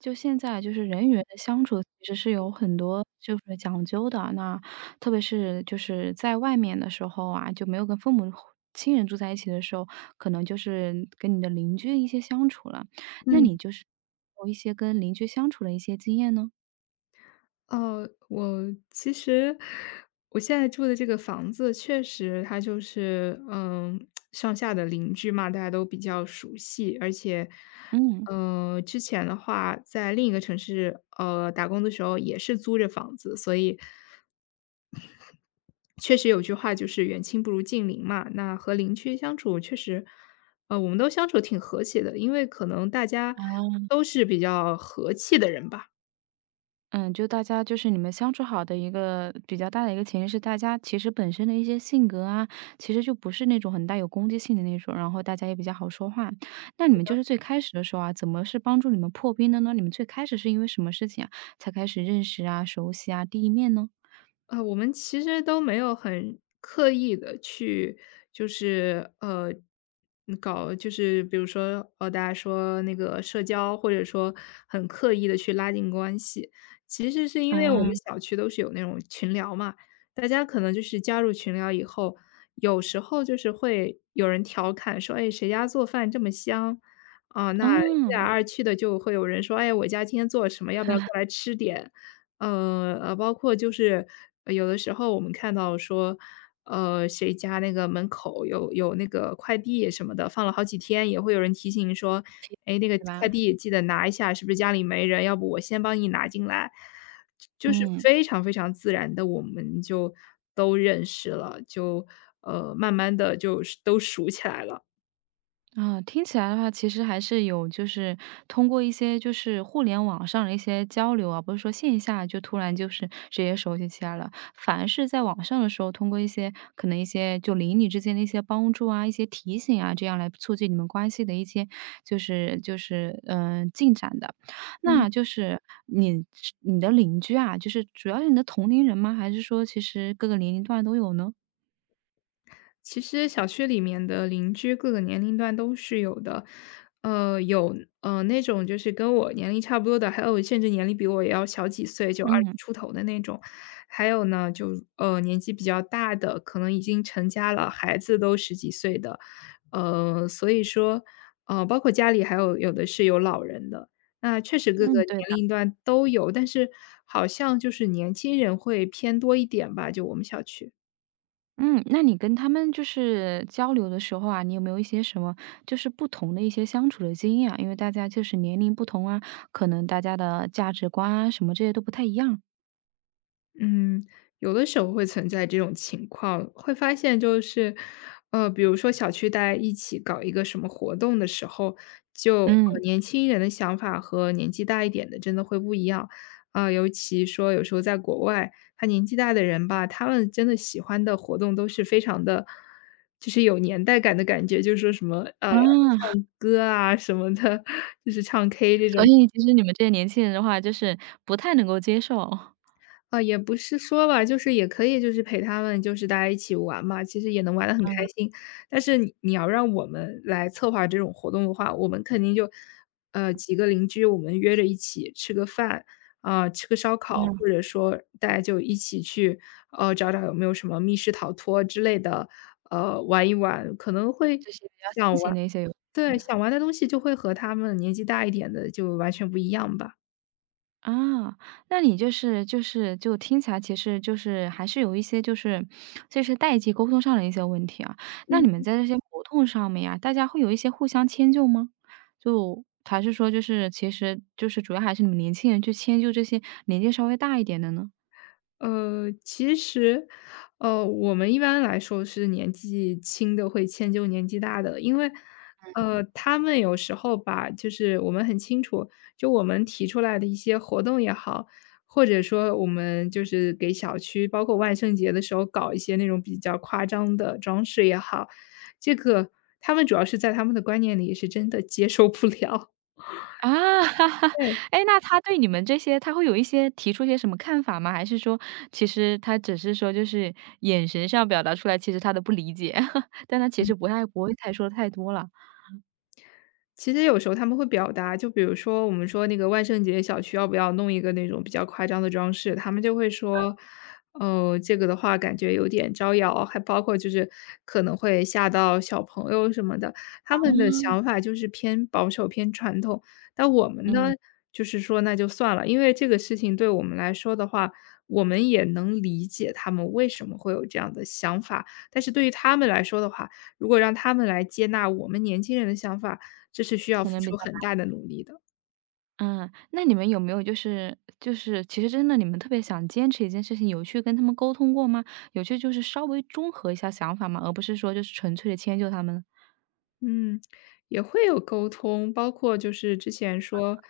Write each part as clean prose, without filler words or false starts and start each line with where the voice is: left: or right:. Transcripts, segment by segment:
right: 就现在就是人与人的相处，其实是有很多就是讲究的。那特别是就是在外面的时候啊，就没有跟父母、亲人住在一起的时候，可能就是跟你的邻居一些相处了。那
left: 嗯，
right: 你就是有一些跟邻居相处的一些经验呢？
left: 哦，我其实我现在住的这个房子，确实它就是，嗯，上下的邻居嘛，大家都比较熟悉，
right: 嗯。
left: 之前的话在另一个城市，打工的时候也是租着房子，所以确实有句话就是"远亲不如近邻"嘛。那和邻居相处，确实，我们都相处挺和谐的，因为可能大家都是比较和气的人吧。
right: 嗯，就大家就是你们相处好的一个比较大的一个前提是，大家其实本身的一些性格啊，其实就不是那种很带有攻击性的那种，然后大家也比较好说话。那你们就是最开始的时候啊，怎么是帮助你们破冰的呢？你们最开始是因为什么事情啊，才开始认识啊、熟悉啊、第一面呢？
left: 我们其实都没有很刻意的去就是，呃，嗯搞就是比如说，大家说那个社交，或者说很刻意的去拉近关系。其实是因为我们
right: 啊，
left: 小区都是有那种群聊嘛，大家可能就是加入群聊以后，有时候就是会有人调侃说："哎，谁家做饭这么香？"啊，那一来
right: 嗯，
left: 二去的就会有人说："哎，我家今天做了什么，要不要过来吃点？"包括就是有的时候我们看到说，谁家那个门口有那个快递什么的，放了好几天，也会有人提醒说：
right: 其
left: “哎，那个
right: 对
left: 快
right: 吧？
left: 递记得拿一下，是不是家里没人？要不我先帮你拿进来。"就是
right: 嗯。
left: 非常非常自然的，我们就都认识了，就，慢慢的就是都熟起来了。
right: 啊，听起来的话，其实还是有，就是通过一些就是互联网上的一些交流啊，不是说线下就突然就是直接熟悉起来了，反而是在网上的时候，通过一些可能一些就邻里之间的一些帮助啊、一些提醒啊，这样来促进你们关系的一些就是就是进展的。那就是你的邻居啊，就是主要是你的同龄人吗？还是说其实各个年龄段都有呢？
left: 其实小区里面的邻居各个年龄段都是有的，呃，有那种就是跟我年龄差不多的，还有甚至年龄比我也要小几岁，就二十
right: 嗯
left: 出头的那种，还有呢，年纪比较大的，可能已经成家了，孩子都十几岁的，呃，所以说，呃，包括家里还有的是有老人的，那确实各
right: 嗯，
left: 个年
right: 对的。
left: 龄段都有，但是好像就是年轻人会偏多一点吧，就我们小区。
right: 嗯，那你跟他们就是交流的时候啊，你有没有一些什么就是不同的一些相处的经验啊？因为大家就是年龄不同啊，可能大家的价值观啊什么这些都不太一样。
left: 嗯，有的时候会存在这种情况，会发现就是，比如说小区大家一起搞一个什么活动的时候，
right: 嗯，
left: 年轻人的想法和年纪大一点的真的会不一样。啊、尤其说有时候在国外，他年纪大的人吧，他们真的喜欢的活动都是非常的，就是有年代感的感觉，就是说什么
right: 啊，
left: 唱歌啊什么的，就是唱 K 这
right: 所
left: 种。
right: 以其实你们这些年轻人的话，就是不太能够接受。
left: 啊，也不是说吧，就是也可以就是陪他们就是大家一起玩嘛，其实也能玩得很
right: 嗯，
left: 开心。但是你要让我们来策划这种活动的话，我们肯定就，几个邻居我们约着一起吃个饭，啊、吃个烧烤，
right: 嗯，
left: 或者说大家就一起去，找找有没有什么密室逃脱之类的，玩一玩，可能会
right: 这些比较新
left: 想玩，
right: 型的一些游
left: 对，想玩的东西就会和他们年纪大一点的就完全不一样吧。
right: 啊，那你就是就是就听起来其实就是还是有一些就是这是代际沟通上的一些问题啊。那你们在这些活动上面呀，大家会有一些互相迁就吗？就还是说就是其实就是主要还是你们年轻人去迁就这些年纪稍微大一点的呢？
left: 呃，其实，我们一般来说是年纪轻的会迁就年纪大的，因为，他们有时候吧，就是我们很清楚，就我们提出来的一些活动也好，或者说我们就是给小区，包括万圣节的时候搞一些那种比较夸张的装饰也好，这个他们主要是在他们的观念里是真的接受不了。
right: 啊，
left: 对。
right: 哎，那他对你们这些他会有一些提出一些什么看法吗？还是说其实他只是说就是眼神上表达出来，其实他的不理解，但他其实不太不会太说太多了？
left: 其实有时候他们会表达，就比如说我们说那个万圣节小区要不要弄一个那种比较夸张的装饰，他们就会说，这个的话感觉有点招摇，还包括就是可能会吓到小朋友什么的。他们的想法就是偏保守、偏传统，但我们呢，
right: 嗯，
left: 就是说那就算了，因为这个事情对我们来说的话，我们也能理解他们为什么会有这样的想法，但是对于他们来说的话，如果让他们来接纳我们年轻人的想法，这是需要
right: 可
left: 付
right: 能比
left: 出
right: 较
left: 很
right: 难。
left: 大的努力的。
right: 嗯，那你们有没有就是就是其实真的你们特别想坚持一件事情，有去跟他们沟通过吗？有去就是稍微中和一下想法吗？而不是说就是纯粹的迁就他们？
left: 嗯，也会有沟通，包括就是之前说，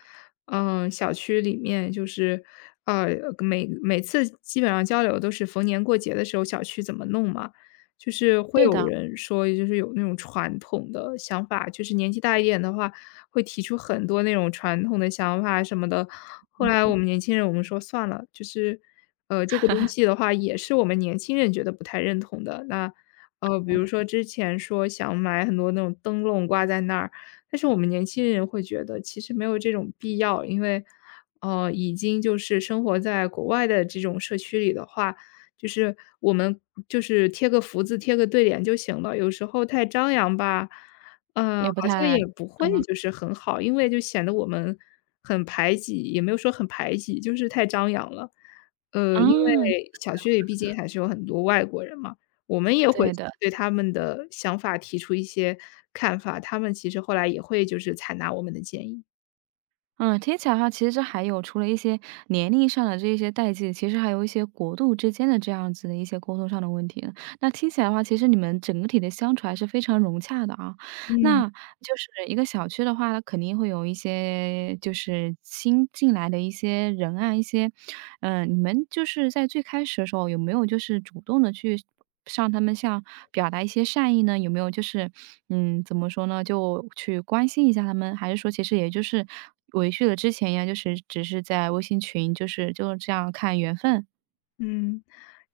left: 嗯，小区里面就是，呃，每次基本上交流都是逢年过节的时候，小区怎么弄嘛，就是会
right: 对
left: 有
right: 的，
left: 人说，就是有那种传统的想法，就是年纪大一点的话，会提出很多那种传统的想法什么的。后来我们年轻人，我们说算了，就是，这个东西的话，也是我们年轻人觉得不太认同的，那比如
right: 嗯
left: 说之前说想买很多那种灯笼挂在那儿，但是我们年轻人会觉得其实没有这种必要，因为，已经就是生活在国外的这种社区里的话，就是我们就是贴个福字、贴个对联就行了。有时候太张扬吧，好
right: 也不
left: 像
right: 太
left: 也不会就是很好，因为就显得我们很排挤，也没有说很排挤，就是太张扬了。
right: 啊，
left: 因为小区里毕竟还是有很多外国人嘛。我们也会
right: 对的。
left: 对他们的想法提出一些看法，他们其实后来也会就是采纳我们的建议。
right: 嗯，听起来的话，其实这还有除了一些年龄上的这一些代际，其实还有一些国度之间的这样子的一些沟通上的问题呢。那听起来的话，其实你们整个体的相处还是非常融洽的啊。
left: 嗯。
right: 那就是一个小区的话，它肯定会有一些就是新进来的一些人啊，一些，嗯，你们就是在最开始的时候有没有就是主动的去向他们像表达一些善意呢？有没有就是，嗯，怎么说呢，就去关心一下他们？还是说其实也就是维续了之前一样，就是只是在微信群，就是就这样看缘分？
left: 嗯，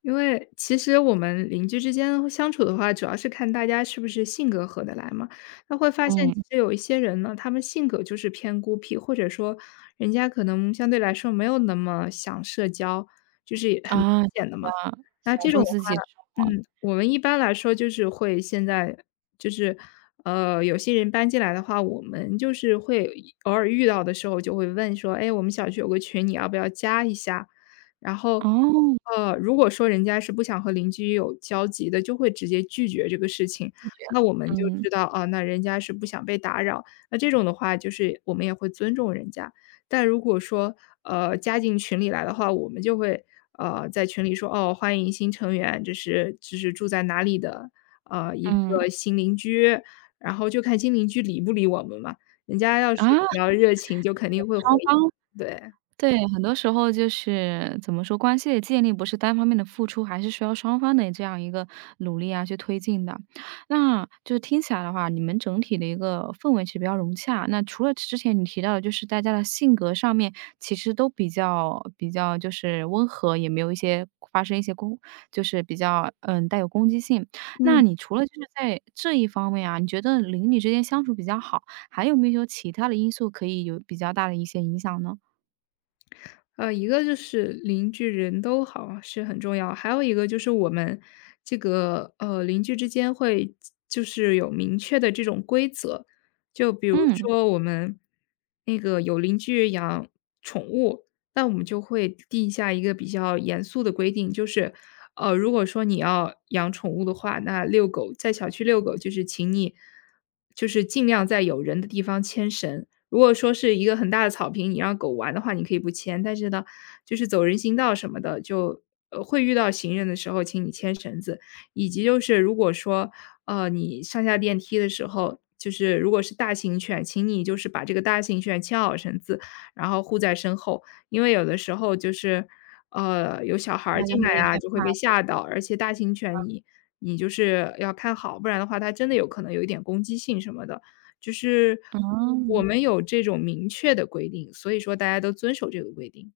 left: 因为其实我们邻居之间相处的话，主要是看大家是不是性格合得来嘛。那会发现其
right: 嗯，
left: 实有一些人呢，他们性格就是偏孤僻，或者说人家可能相对来说没有那么想社交，就是也很明
right: 啊，就
left: 显的
right: 比较
left: 嘛。那
right: 享
left: 这种
right: 受
left: 的话
right: 自己的生活。
left: 嗯，我们一般来说就是会现在就是，有些人搬进来的话，我们就是会偶尔遇到的时候就会问说："哎，我们小区有个群，你要不要加一下？"然后，
right: 哦，
left: 如果说人家是不想和邻居有交集的，就会直接拒绝这个事情。
right: 拒绝了，
left: 那我们就
right: 嗯，
left: 知道，啊，那人家是不想被打扰，那这种的话就是我们也会尊重人家。但如果说，加进群里来的话，我们就会在群里说哦，欢迎新成员，这是住在哪里的，一
right: 嗯，
left: 个新邻居，然后就看新邻居理不理我们嘛。人家要是
right: 啊。
left: 比较热情，就肯定会回
right: 双
left: 应，
right: 方
left: 对。
right: 对，很多时候就是怎么说，关系的建立不是单方面的付出，还是需要双方的这样一个努力啊去推进的。那就是听起来的话，你们整体的一个氛围其实比较融洽。那除了之前你提到的，就是大家的性格上面其实都比较就是温和，也没有一些发生一些攻，就是比较嗯带有攻击性。
left: 嗯
right: 那你除了就是在这一方面啊，你觉得邻里之间相处比较好，还有没有其他的因素可以有比较大的一些影响呢？
left: 一个就是邻居人都好是很重要，还有一个就是我们这个邻居之间会就是有明确的这种规则，就比如
right: 嗯。
left: 说我们那个有邻居养宠物，那我们就会定下一个比较严肃的规定，就是如果说你要养宠物的话，那遛狗在小区遛狗就是请你就是尽量在有人的地方牵绳，如果说是一个很大的草坪，你让狗玩的话，你可以不牵，但是呢，就是走人行道什么的，会遇到行人的时候，请你牵绳子，以及就是如果说你上下电梯的时候。就是如果是大型犬，请你就是把这个大型犬牵好绳子，然后护在身后，因为有的时候就是，有小孩儿
right: 大家
left: 进来
right: 会
left: 啊，
right: 害
left: 就会
right: 怕，
left: 被吓到，而且大型犬你就是要看好，不然的话它真的有可能有一点攻击性什么的。就是我
right: 嗯。
left: 们有这种明确的规定，所以说大家都遵守这个规定。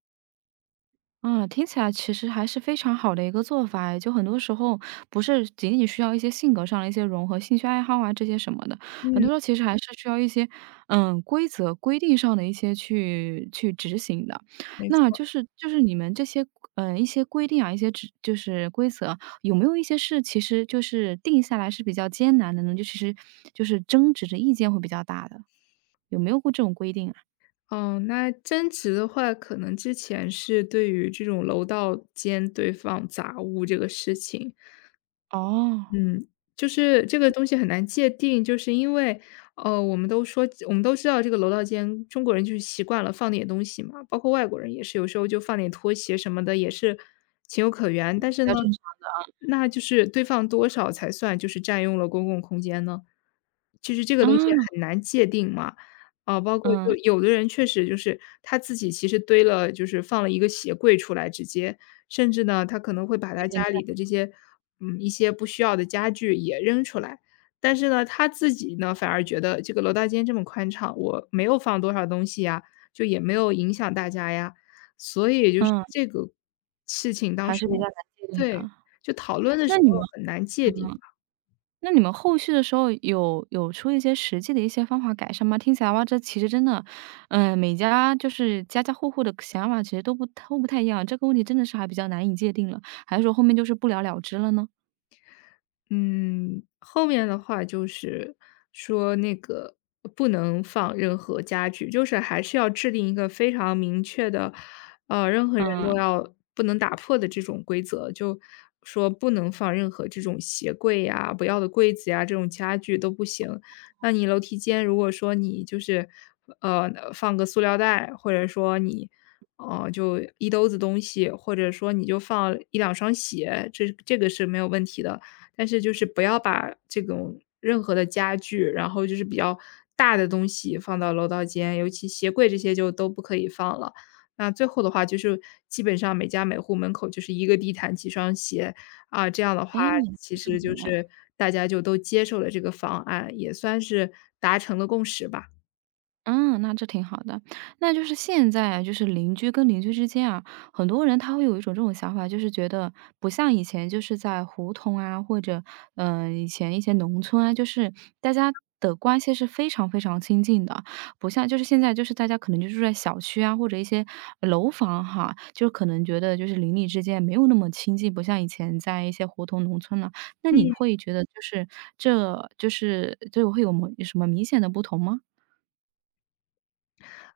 right: 哦，啊，听起来其实还是非常好的一个做法诶就很多时候不是仅仅需要一些性格上的一些融合，兴趣爱好啊这些什么的，很
left: 嗯，
right: 多时候其实还是需要一些，嗯，规则规定上的一些去执行的。
left: 没
right: 那
left: 错。
right: 就是就是你们这些，嗯一些规定啊，一些指就是规则，有没有一些是其实就是定下来是比较艰难的呢？就其实就是争执的意见会比较大的，有没有过这种规定啊？
left: 哦，那争执的话，可能之前是对于这种楼道间堆放杂物这个事情。
right: 哦。
left: 嗯，就是这个东西很难界定，就是因为，我们都说我们都知道这个楼道间，中国人就是习惯了放点东西嘛，包括外国人也是，有时候就放点拖鞋什么的，也是情有可原。但
right: 比
left: 是呢，
right: 较正常。
left: 那就是堆放多少才算就是占用了公共空间呢？就是这个
right: 啊。
left: 东西很难界定嘛。啊，包括
right: 嗯，
left: 就有的人确实就是他自己其实堆了就是放了一个鞋柜出来直接，甚至呢，他可能会把
right: 有
left: 他
right: 点
left: 家
right: 占
left: 里的这些，嗯，一些不需要的家具也扔出来。但是呢，他自己呢，反而觉得这个楼道间这么宽敞，我没有放多少东西呀，就也没有影响大家呀。所以就是
right: 嗯，
left: 这个事情当
right: 还是
left: 时
right: 比较
left: 我，
right: 难界定的
left: 对，
right: 啊。
left: 就讨论的时
right: 那你们
left: 候很难界定。
right: 那你们后续的时候有出一些实际的一些方法改善吗？听起来哇，这其实真的，嗯，每家就是家家户户的想法其实都不都不太一样，这个问题真的是还比较难以界定了，还是说后面就是不了了之了呢？
left: 嗯，后面的话就是说那个不能放任何家具，就是还是要制定一个非常明确的，任何人都
right: 嗯，
left: 要不能打破的这种规则，就说不能放任何这种鞋柜呀、不要的柜子呀、这种家具都不行。那你楼梯间如果说你就是，放个塑料袋，或者说你，就一兜子东西，或者说你就放一两双鞋，这个是没有问题的。但是就是不要把这种任何的家具，然后就是比较大的东西放到楼道间，尤其鞋柜这些就都不可以放了。那最后的话就是基本上每家每户门口就是一个地毯，几双鞋，啊，这样的
right: 哎，
left: 话其
right: 非常
left: 实就
right: 好哎。
left: 是大家就都接受了这个方案，也算是达成了共识吧。
right: 嗯，那这挺好的。那就是现在就是邻居跟邻居之间啊，很多人他会有一种这种想法，就是觉得不像以前就是在胡同啊，或者，以前一些农村啊，就是大家的关系是非常非常亲近的。不像就是现在就是大家可能就住在小区啊，或者一些楼房哈，就可能觉得就是邻里之间没有那么亲近，不像以前在一些胡同农村了。那你会觉得就是这就是就会有么什么明显的不同吗？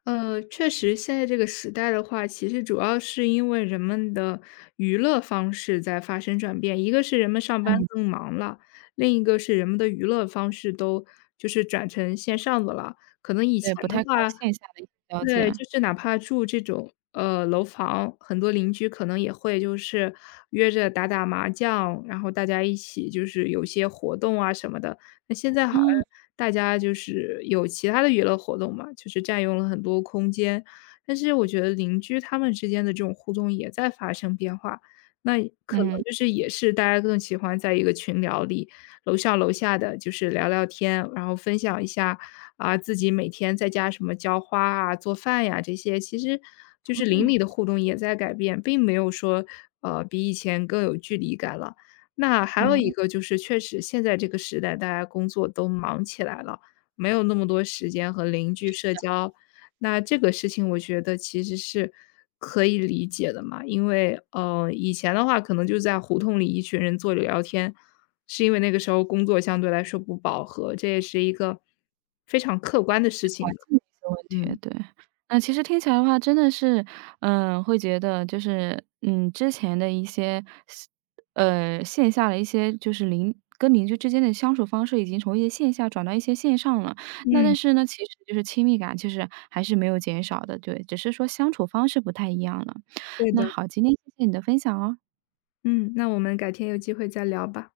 left: 确实，现在这个时代的话，其实主要是因为人们的娱乐方式在发生转变。一个是人们上班更忙了，另一个是人们的娱乐方式都就是转成线上的了。可能以
right: 对，
left: 前
right: 不
left: 的
right: 太靠
left: 话，
right: 线下的一些交际。
left: 对，就是哪怕住这种，楼房，很多邻居可能也会就是约着打打麻将，然后大家一起就是有些活动啊什么的。那现在好像
right: 嗯，
left: 大家就是有其他的娱乐活动嘛，就是占用了很多空间。但是我觉得邻居他们之间的这种互动也在发生变化，那可能
right: 嗯，
left: 就是也是大家更喜欢在一个群聊里，楼上楼下的就是聊聊天，然后分享一下啊自己每天在家什么浇花啊、做饭呀这些，其实就是邻里的互动也在改变，并没有说比以前更有距离感了。那还有一
right: 嗯，
left: 个就是，确实现在这个时代，大家工作都忙起来了，没有那么多时间和邻居社交。那这个事情，我觉得其实是可以理解的嘛，因为以前的话可能就在胡同里一群人坐着聊天，是因为那个时候工作相对来说不饱和，这也是一个非常客观的事
right: 环
left: 情吧。
right: 境的一些问
left: 嗯，
right: 题，对。那其实听起来的话真的是，嗯，会觉得就是，嗯，之前的一些线下的一些就是邻跟邻居之间的相处方式已经从一些线下转到一些线上了。那但
left: 嗯，
right: 是呢，其实就是亲密感其实还是没有减少的，对，只是说相处方式不太一样了。
left: 对
right: 那
left: 的，
right: 好，今天谢谢你的分享哦。
left: 嗯，那我们改天有机会再聊吧。